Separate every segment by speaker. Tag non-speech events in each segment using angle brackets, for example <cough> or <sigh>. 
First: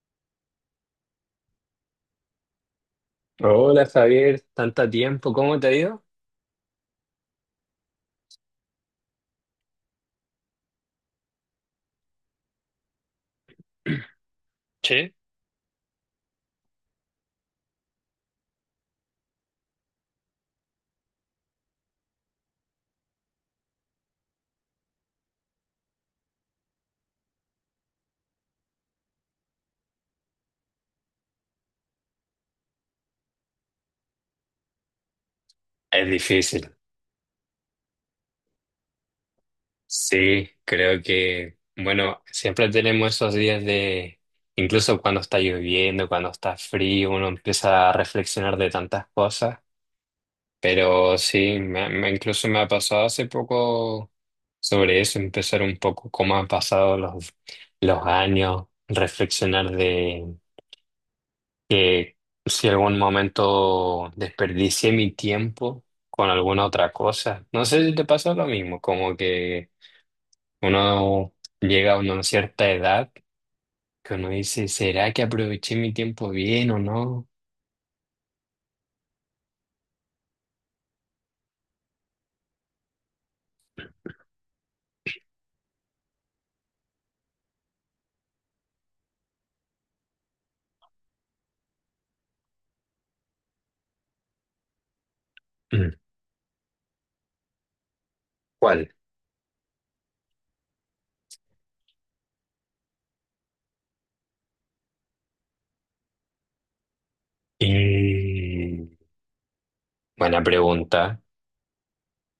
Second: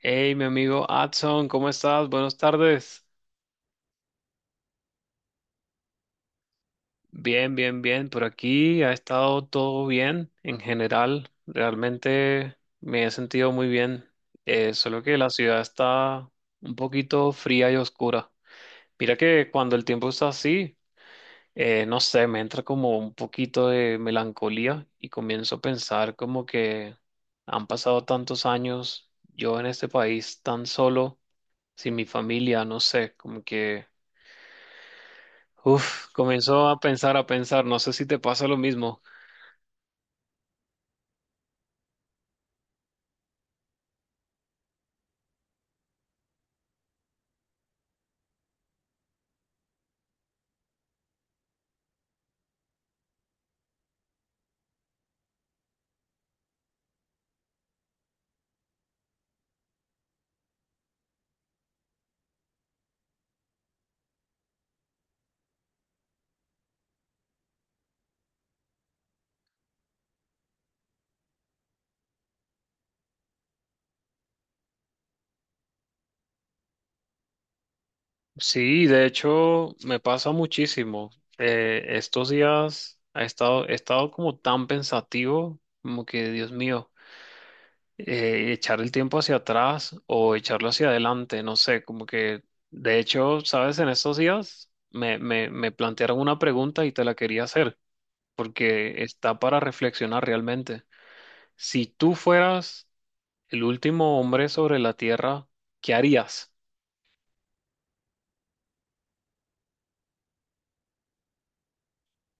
Speaker 1: Hey, mi amigo Adson, ¿cómo estás? Buenas tardes.
Speaker 2: Hola Javier, tanto tiempo, ¿cómo te ha ido?
Speaker 1: Bien, bien, bien. Por aquí ha estado todo bien en general. Realmente me he sentido muy bien. Solo
Speaker 2: Sí.
Speaker 1: que la ciudad está un poquito fría y oscura. Mira que cuando el tiempo está así, no sé, me entra como un poquito de melancolía y comienzo a pensar como que han pasado tantos años yo en este país tan solo, sin mi familia, no sé, como que... Uf,
Speaker 2: Es
Speaker 1: comenzó
Speaker 2: difícil.
Speaker 1: a pensar, no sé si te pasa lo mismo.
Speaker 2: Sí, creo que, bueno, siempre tenemos esos días de, incluso cuando está lloviendo, cuando está frío, uno empieza a reflexionar de tantas cosas, pero sí, incluso me ha pasado hace poco sobre eso, empezar un poco cómo han pasado los años, reflexionar que si algún momento desperdicié mi tiempo con alguna otra cosa. No sé si te pasa lo mismo, como que uno llega a una cierta edad que uno dice, ¿será que aproveché mi tiempo bien o no?
Speaker 1: Sí, de hecho, me pasa muchísimo. Estos días he estado como tan pensativo, como que, Dios mío, echar el tiempo hacia atrás o echarlo hacia adelante, no sé, como que, de hecho, sabes, en estos días me
Speaker 2: Mm.
Speaker 1: plantearon una pregunta y te la quería hacer,
Speaker 2: ¿Cuál?
Speaker 1: porque está para reflexionar realmente. Si tú fueras el último hombre sobre la Tierra, ¿qué harías?
Speaker 2: Y buena pregunta.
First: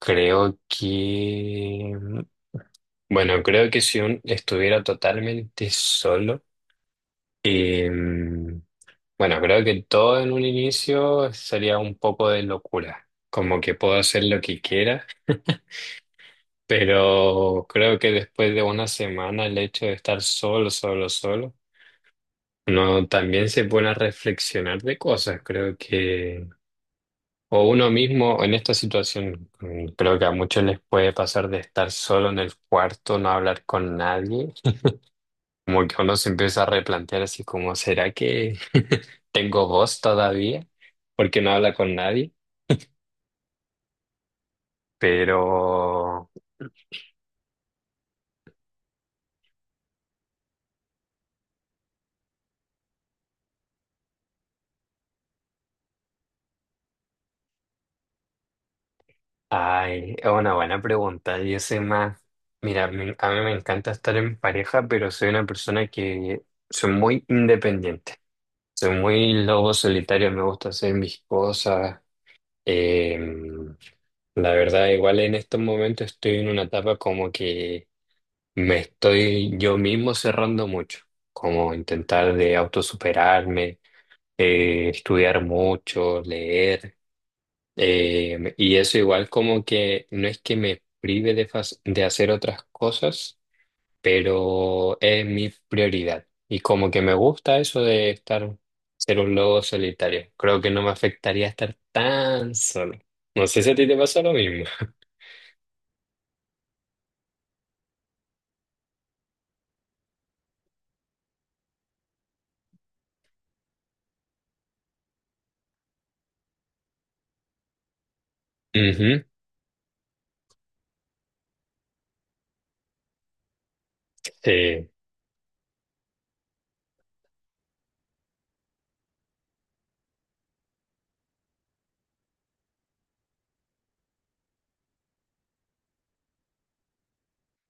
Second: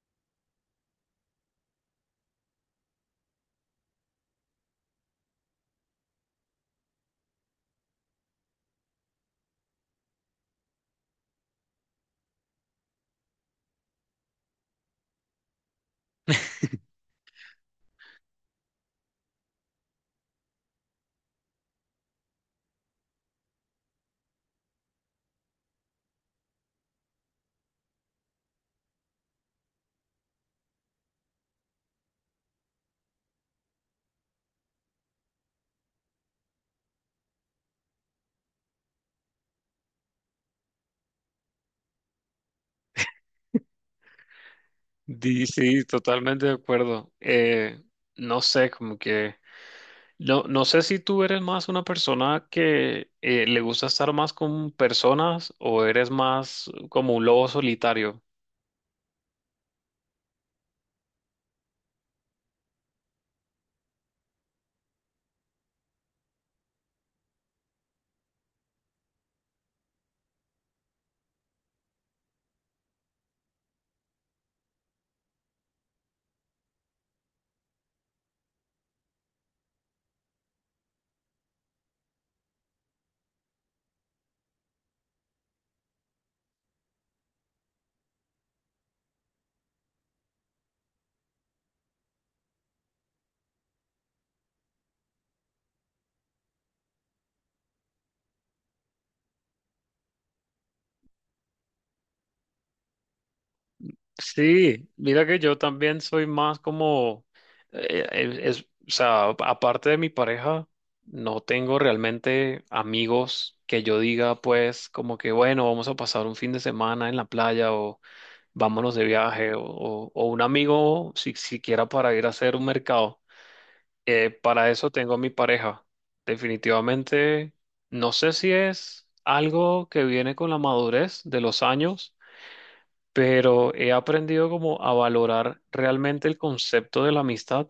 Speaker 2: Creo que, bueno, creo que si uno estuviera totalmente solo, eh, bueno, creo que todo en un inicio sería un poco de locura, como que puedo hacer lo que quiera, pero creo que después de una semana el hecho de estar solo, solo, solo, uno también se pone a reflexionar de cosas, creo que, o uno mismo en esta situación, creo que a muchos les puede pasar de estar solo en el cuarto, no hablar con nadie, como que uno se empieza a replantear así como, ¿será que <laughs> tengo voz todavía? Porque no habla con nadie. Pero,
Speaker 1: Sí, totalmente de acuerdo. No sé, como que... No, no sé si tú eres más una persona que le gusta estar más con personas o eres más como un lobo solitario.
Speaker 2: ay, es una buena pregunta. Yo soy más, mira, a mí me encanta estar en pareja, pero soy una persona que soy muy independiente. Soy muy lobo solitario, me gusta hacer mis cosas. Em, la verdad, igual en estos momentos estoy en una etapa como que me estoy yo mismo cerrando mucho, como intentar de autosuperarme, estudiar mucho, leer. Y eso igual como que no es que me prive de, de hacer otras cosas, pero es mi prioridad. Y como que me gusta eso de estar, ser un lobo solitario. Creo que no me afectaría estar tan solo. No sé si a ti te pasa lo mismo.
Speaker 1: Sí,
Speaker 2: <laughs>
Speaker 1: mira que yo también soy más como, es, o sea, aparte de mi pareja, no tengo realmente amigos que yo diga, pues, como que, bueno, vamos a pasar un fin de semana en la playa o vámonos de
Speaker 2: Ujú,
Speaker 1: viaje o un amigo si, siquiera para ir a hacer un mercado. Para
Speaker 2: sí.
Speaker 1: eso tengo a mi pareja. Definitivamente, no sé si es algo que viene con la madurez de los años, pero he aprendido como a valorar realmente el concepto de la amistad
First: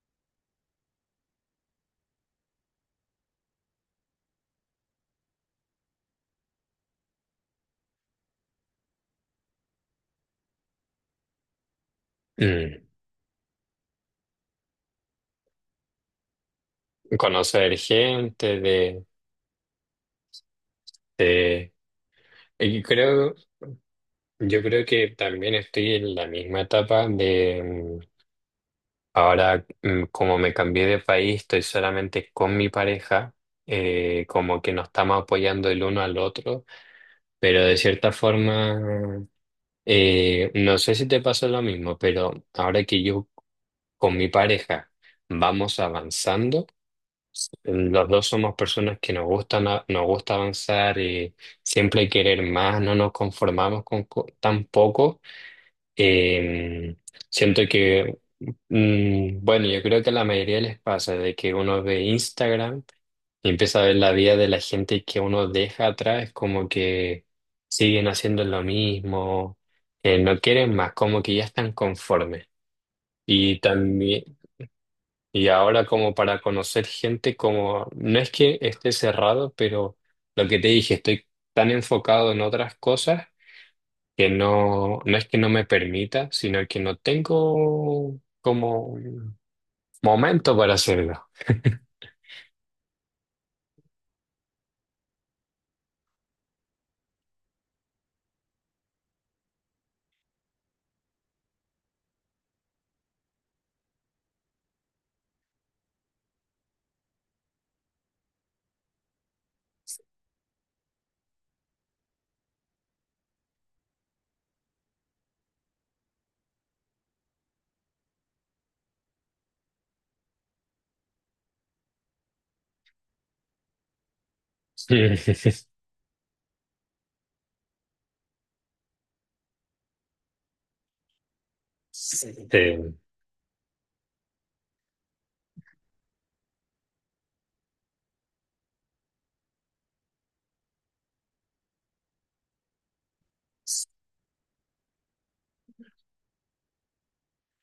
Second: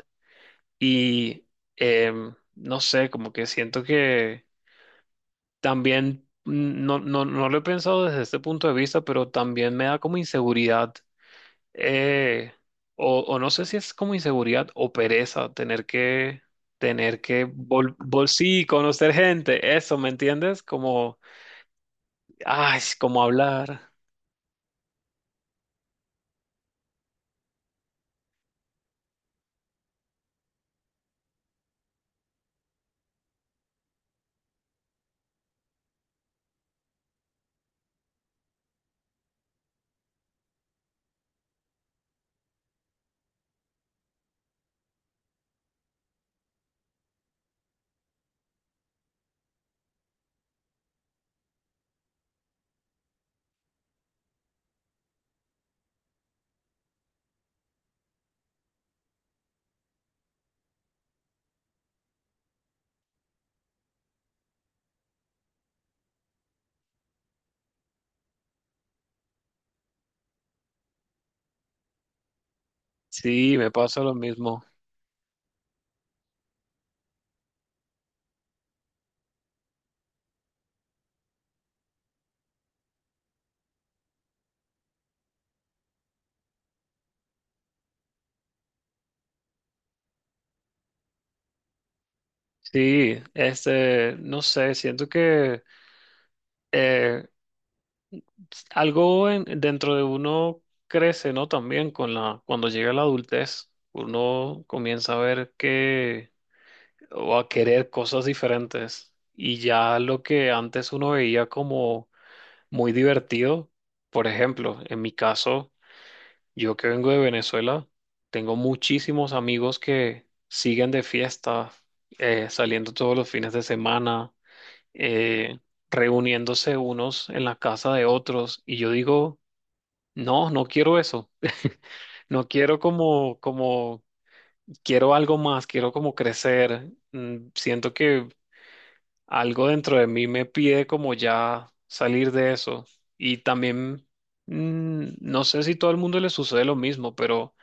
Speaker 1: y, no sé, como que siento que también, mm, no lo he pensado desde este punto de vista, pero también me da como inseguridad, eh,
Speaker 2: Mm.
Speaker 1: o no sé si es como inseguridad o pereza tener que
Speaker 2: Conocer gente
Speaker 1: sí,
Speaker 2: de,
Speaker 1: conocer gente, eso, ¿me entiendes? Como,
Speaker 2: de-
Speaker 1: ay,
Speaker 2: Y
Speaker 1: como
Speaker 2: creo,
Speaker 1: hablar.
Speaker 2: yo creo que también estoy en la misma etapa de ahora, como me cambié de país, estoy solamente con mi pareja, como que nos estamos apoyando el uno al otro, pero de cierta forma, no sé si te pasó lo mismo, pero ahora que yo con mi pareja vamos avanzando, los dos somos personas que nos gustan, nos gusta avanzar, siempre querer más, no nos conformamos con tan poco. eh, Siento que bueno, yo creo que a la mayoría les pasa de que uno ve Instagram y empieza a ver la vida de la gente que uno deja atrás, como que siguen haciendo lo mismo, no quieren más, como que ya están conformes.
Speaker 1: Sí,
Speaker 2: Y
Speaker 1: me pasa lo
Speaker 2: también,
Speaker 1: mismo.
Speaker 2: y ahora como para conocer gente, como no es que esté cerrado, pero lo que te dije, estoy tan enfocado en otras cosas que no, no es que no me permita, sino que no tengo como momento para hacerlo.
Speaker 1: Sí, este, no sé, siento que eh, dentro de uno crece, ¿no? También con la, cuando llega la adultez, uno comienza a ver que, o a querer cosas diferentes. Y ya lo que antes uno veía como muy divertido, por ejemplo, en mi caso, yo que vengo de Venezuela, tengo muchísimos amigos que siguen de fiesta, saliendo todos los fines de semana,
Speaker 2: Sí, sí,
Speaker 1: eh, reuniéndose unos en la casa de otros, y yo digo, no, no quiero eso, <laughs>
Speaker 2: sí.
Speaker 1: no quiero como, como, quiero algo más, quiero como crecer. Mm, siento que algo dentro de mí me pide como ya salir de eso. Y también, mm, no sé si todo el mundo le sucede lo mismo, pero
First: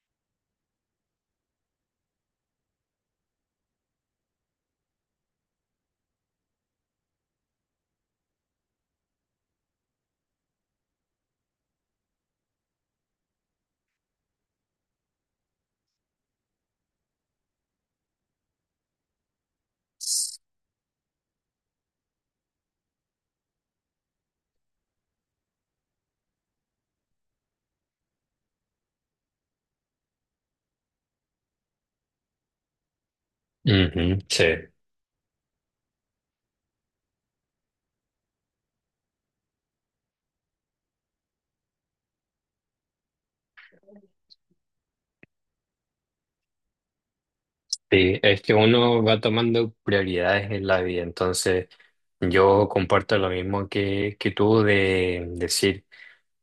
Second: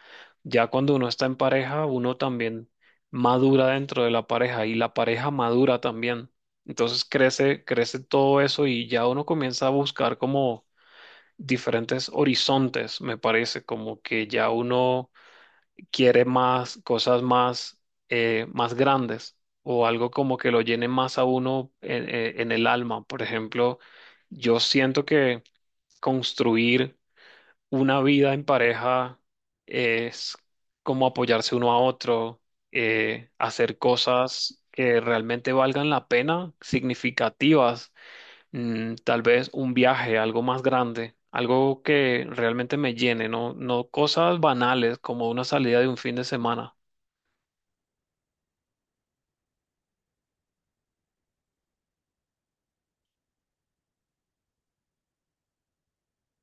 Speaker 1: ya cuando uno está en pareja, uno también madura dentro de la pareja y la pareja madura también. Entonces crece, crece todo eso y ya uno comienza a buscar como diferentes horizontes, me parece, como que ya uno quiere más cosas más, más grandes, o algo como que lo llene más a uno en, en el alma. Por ejemplo, yo siento que construir una vida en pareja es como apoyarse uno a otro, hacer
Speaker 2: Ujú, sí.
Speaker 1: cosas que realmente valgan la pena, significativas, mm, tal vez un viaje, algo más grande. Algo que realmente me llene, no, no cosas banales como una salida de un fin de semana.
Speaker 2: Sí, es que uno va tomando prioridades en la vida, entonces yo comparto lo mismo que tú de decir,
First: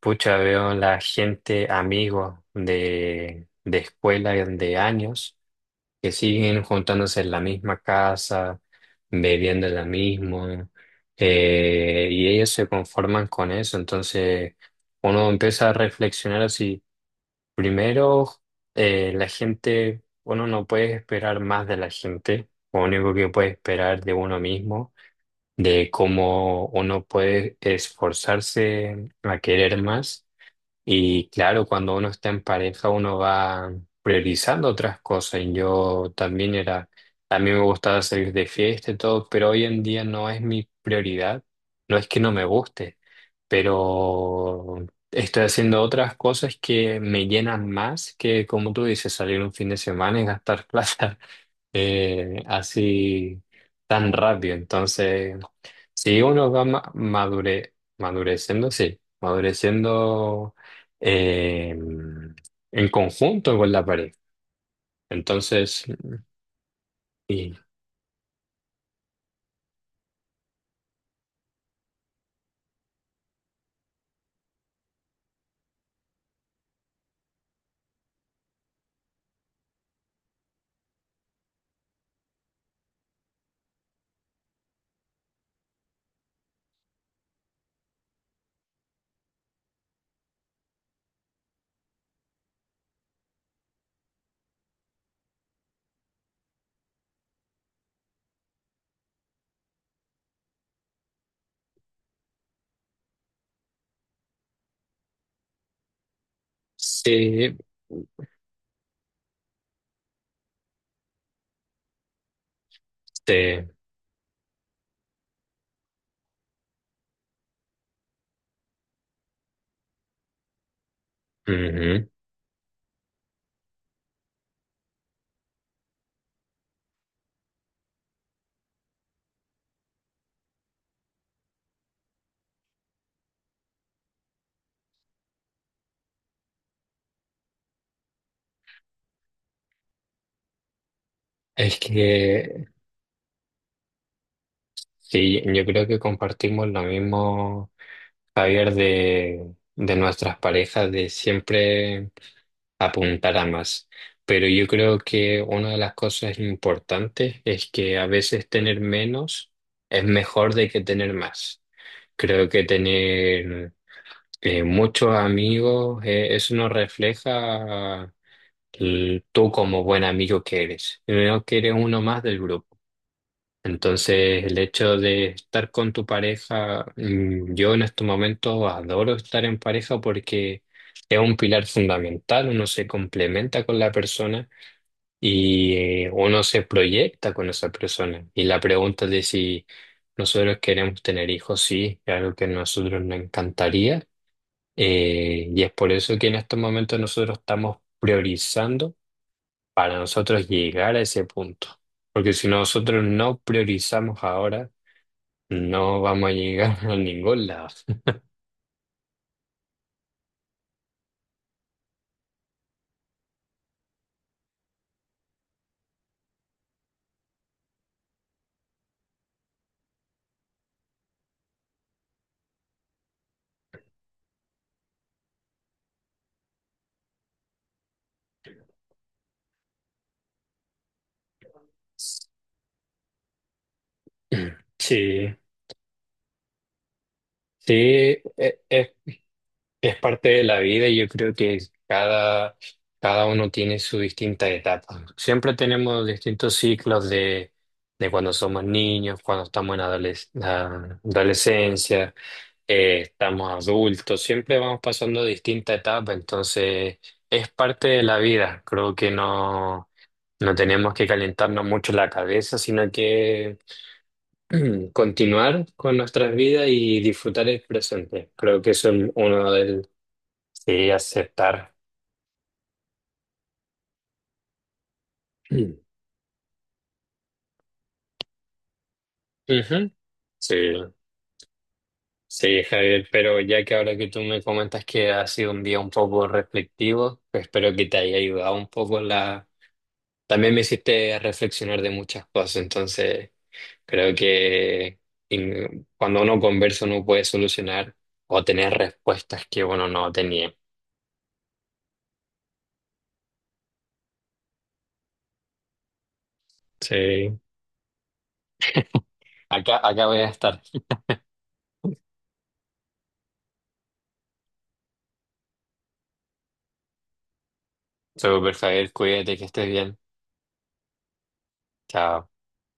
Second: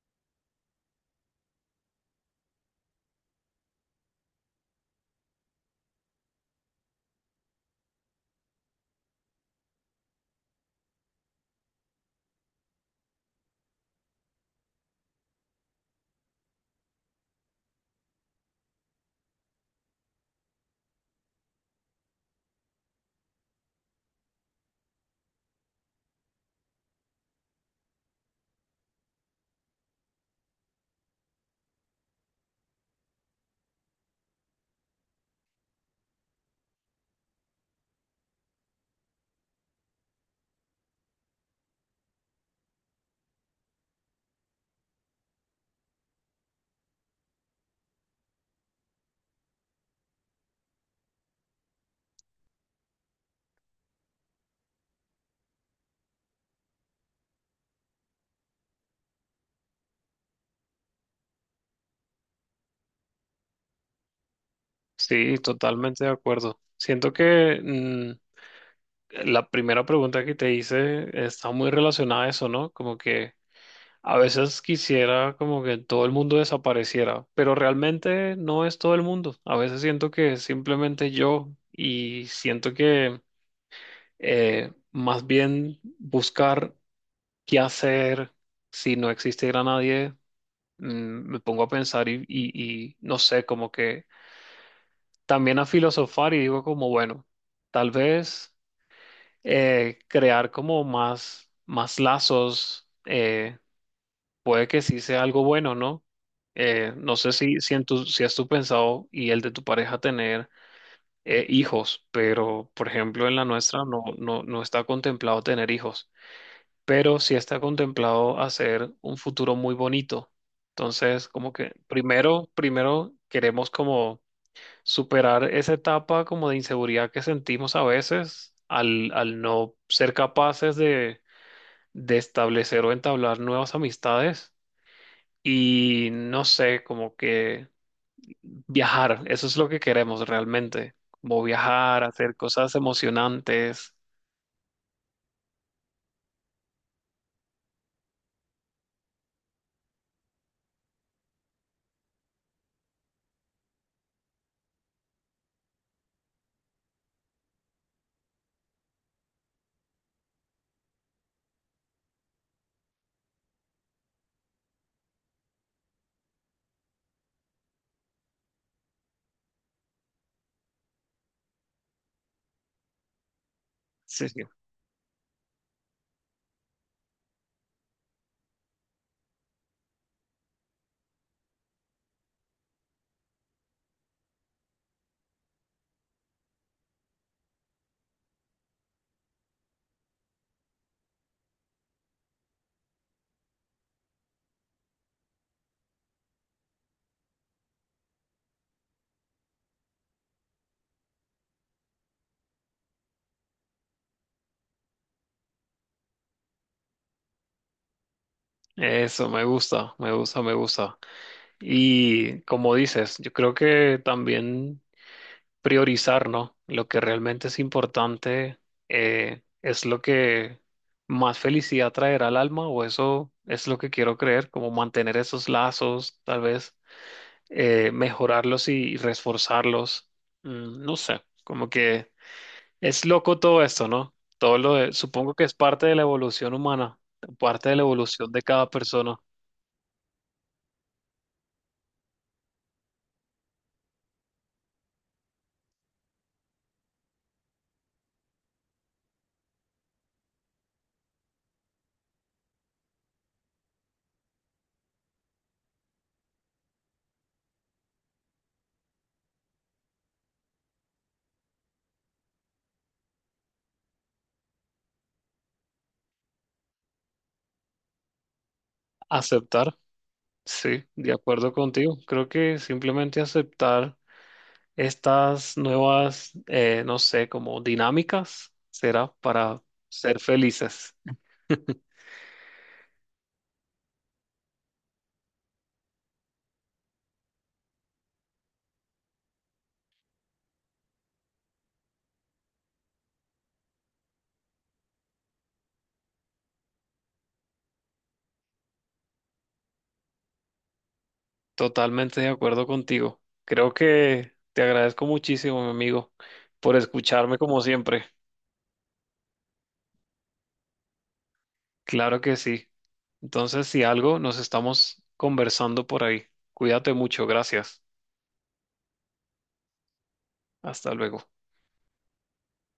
Speaker 2: pucha, veo la gente, amigos de escuela y de años que siguen juntándose en la misma casa, bebiendo lo mismo, y ellos se conforman con eso, entonces uno empieza a reflexionar así. Primero, la gente, uno no puede esperar más de la gente, lo único que puede esperar de uno mismo, de cómo uno puede esforzarse a querer más. Y claro, cuando uno está en pareja, uno va priorizando otras cosas. Y yo también era, a mí me gustaba salir de fiesta y todo, pero hoy en día no es mi prioridad. No es que no me guste, pero estoy haciendo otras cosas que me llenan más que, como tú dices, salir un fin de semana y gastar plata. <laughs> Así tan rápido. Entonces, si uno va madureciendo, sí, madureciendo eh, en conjunto con la pareja.
Speaker 1: Sí,
Speaker 2: Entonces,
Speaker 1: totalmente de acuerdo. Siento
Speaker 2: y,
Speaker 1: que, mm, la primera pregunta que te hice está muy relacionada a eso, ¿no? Como que a veces quisiera como que todo el mundo desapareciera, pero realmente no es todo el mundo. A veces siento que es simplemente yo, y siento que más bien buscar qué hacer si no existiera nadie, mm, me pongo a pensar y no sé, como que... también a filosofar y digo como, bueno, tal vez crear como más, más lazos, puede que sí sea algo bueno, ¿no? No sé
Speaker 2: sí,
Speaker 1: si, si, en tu, si has tú pensado y el de tu pareja tener hijos, pero por ejemplo
Speaker 2: sí,
Speaker 1: en la nuestra no, no está contemplado tener hijos, pero sí está contemplado hacer un futuro muy bonito. Entonces, como que
Speaker 2: ujú.
Speaker 1: primero, primero queremos como superar esa etapa como de inseguridad que sentimos a veces al, al no ser capaces de establecer o entablar nuevas amistades y no sé, como que viajar, eso es lo que queremos realmente, como
Speaker 2: Es
Speaker 1: viajar, hacer
Speaker 2: que
Speaker 1: cosas emocionantes.
Speaker 2: sí, yo creo que compartimos lo mismo, Javier, de nuestras parejas, de siempre. Apuntar a más. Pero yo creo que una de las cosas importantes es que a veces tener menos es mejor de que tener más. Creo que tener muchos amigos, eso no refleja tú como buen amigo que eres, sino que eres uno más del grupo.
Speaker 1: Sí,
Speaker 2: Entonces,
Speaker 1: sí.
Speaker 2: el hecho de estar con tu pareja, yo en estos momentos adoro estar en pareja porque es un pilar fundamental, uno se complementa con la persona y uno se proyecta con esa persona. Y la pregunta de si nosotros queremos tener hijos, sí, es algo que a nosotros nos encantaría. Y es por eso que en estos momentos nosotros estamos priorizando para nosotros llegar a ese punto. Porque si nosotros no priorizamos ahora, no vamos a llegar <laughs> a ningún lado.
Speaker 1: Eso me gusta, me gusta, me gusta. Y como dices, yo creo que también priorizar, ¿no? Lo que realmente es importante, es lo que más felicidad traerá al alma, o eso es lo que quiero creer, como mantener esos lazos, tal vez mejorarlos y reforzarlos. Mm, no sé, como que es loco todo esto, ¿no? Todo
Speaker 2: <clears throat>
Speaker 1: lo
Speaker 2: Sí,
Speaker 1: supongo que es parte de la evolución humana, parte
Speaker 2: sí,
Speaker 1: de la evolución de
Speaker 2: e-
Speaker 1: cada
Speaker 2: es,
Speaker 1: persona.
Speaker 2: es parte de la vida y yo creo que cada, cada uno tiene su distinta etapa. Siempre tenemos distintos ciclos de cuando somos niños, cuando estamos en la adolescencia, estamos adultos, siempre vamos pasando distinta etapa, entonces es parte de la vida. Creo que no, no tenemos que calentarnos mucho la cabeza, sino que... <clears throat> Continuar con nuestras vidas y disfrutar el presente. Creo que eso es uno
Speaker 1: Aceptar,
Speaker 2: del...
Speaker 1: sí,
Speaker 2: Sí,
Speaker 1: de acuerdo
Speaker 2: aceptar.
Speaker 1: contigo.
Speaker 2: <clears throat>
Speaker 1: Creo que simplemente aceptar estas
Speaker 2: Mm.
Speaker 1: nuevas, no sé, como dinámicas, será para
Speaker 2: Ujú.
Speaker 1: ser
Speaker 2: Sí,
Speaker 1: felices.
Speaker 2: sí, Javier, pero ya que ahora que tú me comentas que ha sido un día un poco reflectivo, pues espero que te haya ayudado un poco la... También me hiciste reflexionar de muchas cosas, entonces creo que cuando uno conversa uno puede solucionar o tener respuestas que uno no tenía.
Speaker 1: Totalmente de acuerdo contigo. Creo que te agradezco muchísimo, mi amigo, por escucharme
Speaker 2: Sí,
Speaker 1: como siempre.
Speaker 2: acá, acá voy a estar.
Speaker 1: Claro que sí. Entonces, si algo, nos estamos conversando por ahí. Cuídate mucho. Gracias.
Speaker 2: Súper, Javier, cuídate, que estés bien.
Speaker 1: Hasta luego.
Speaker 2: Chao.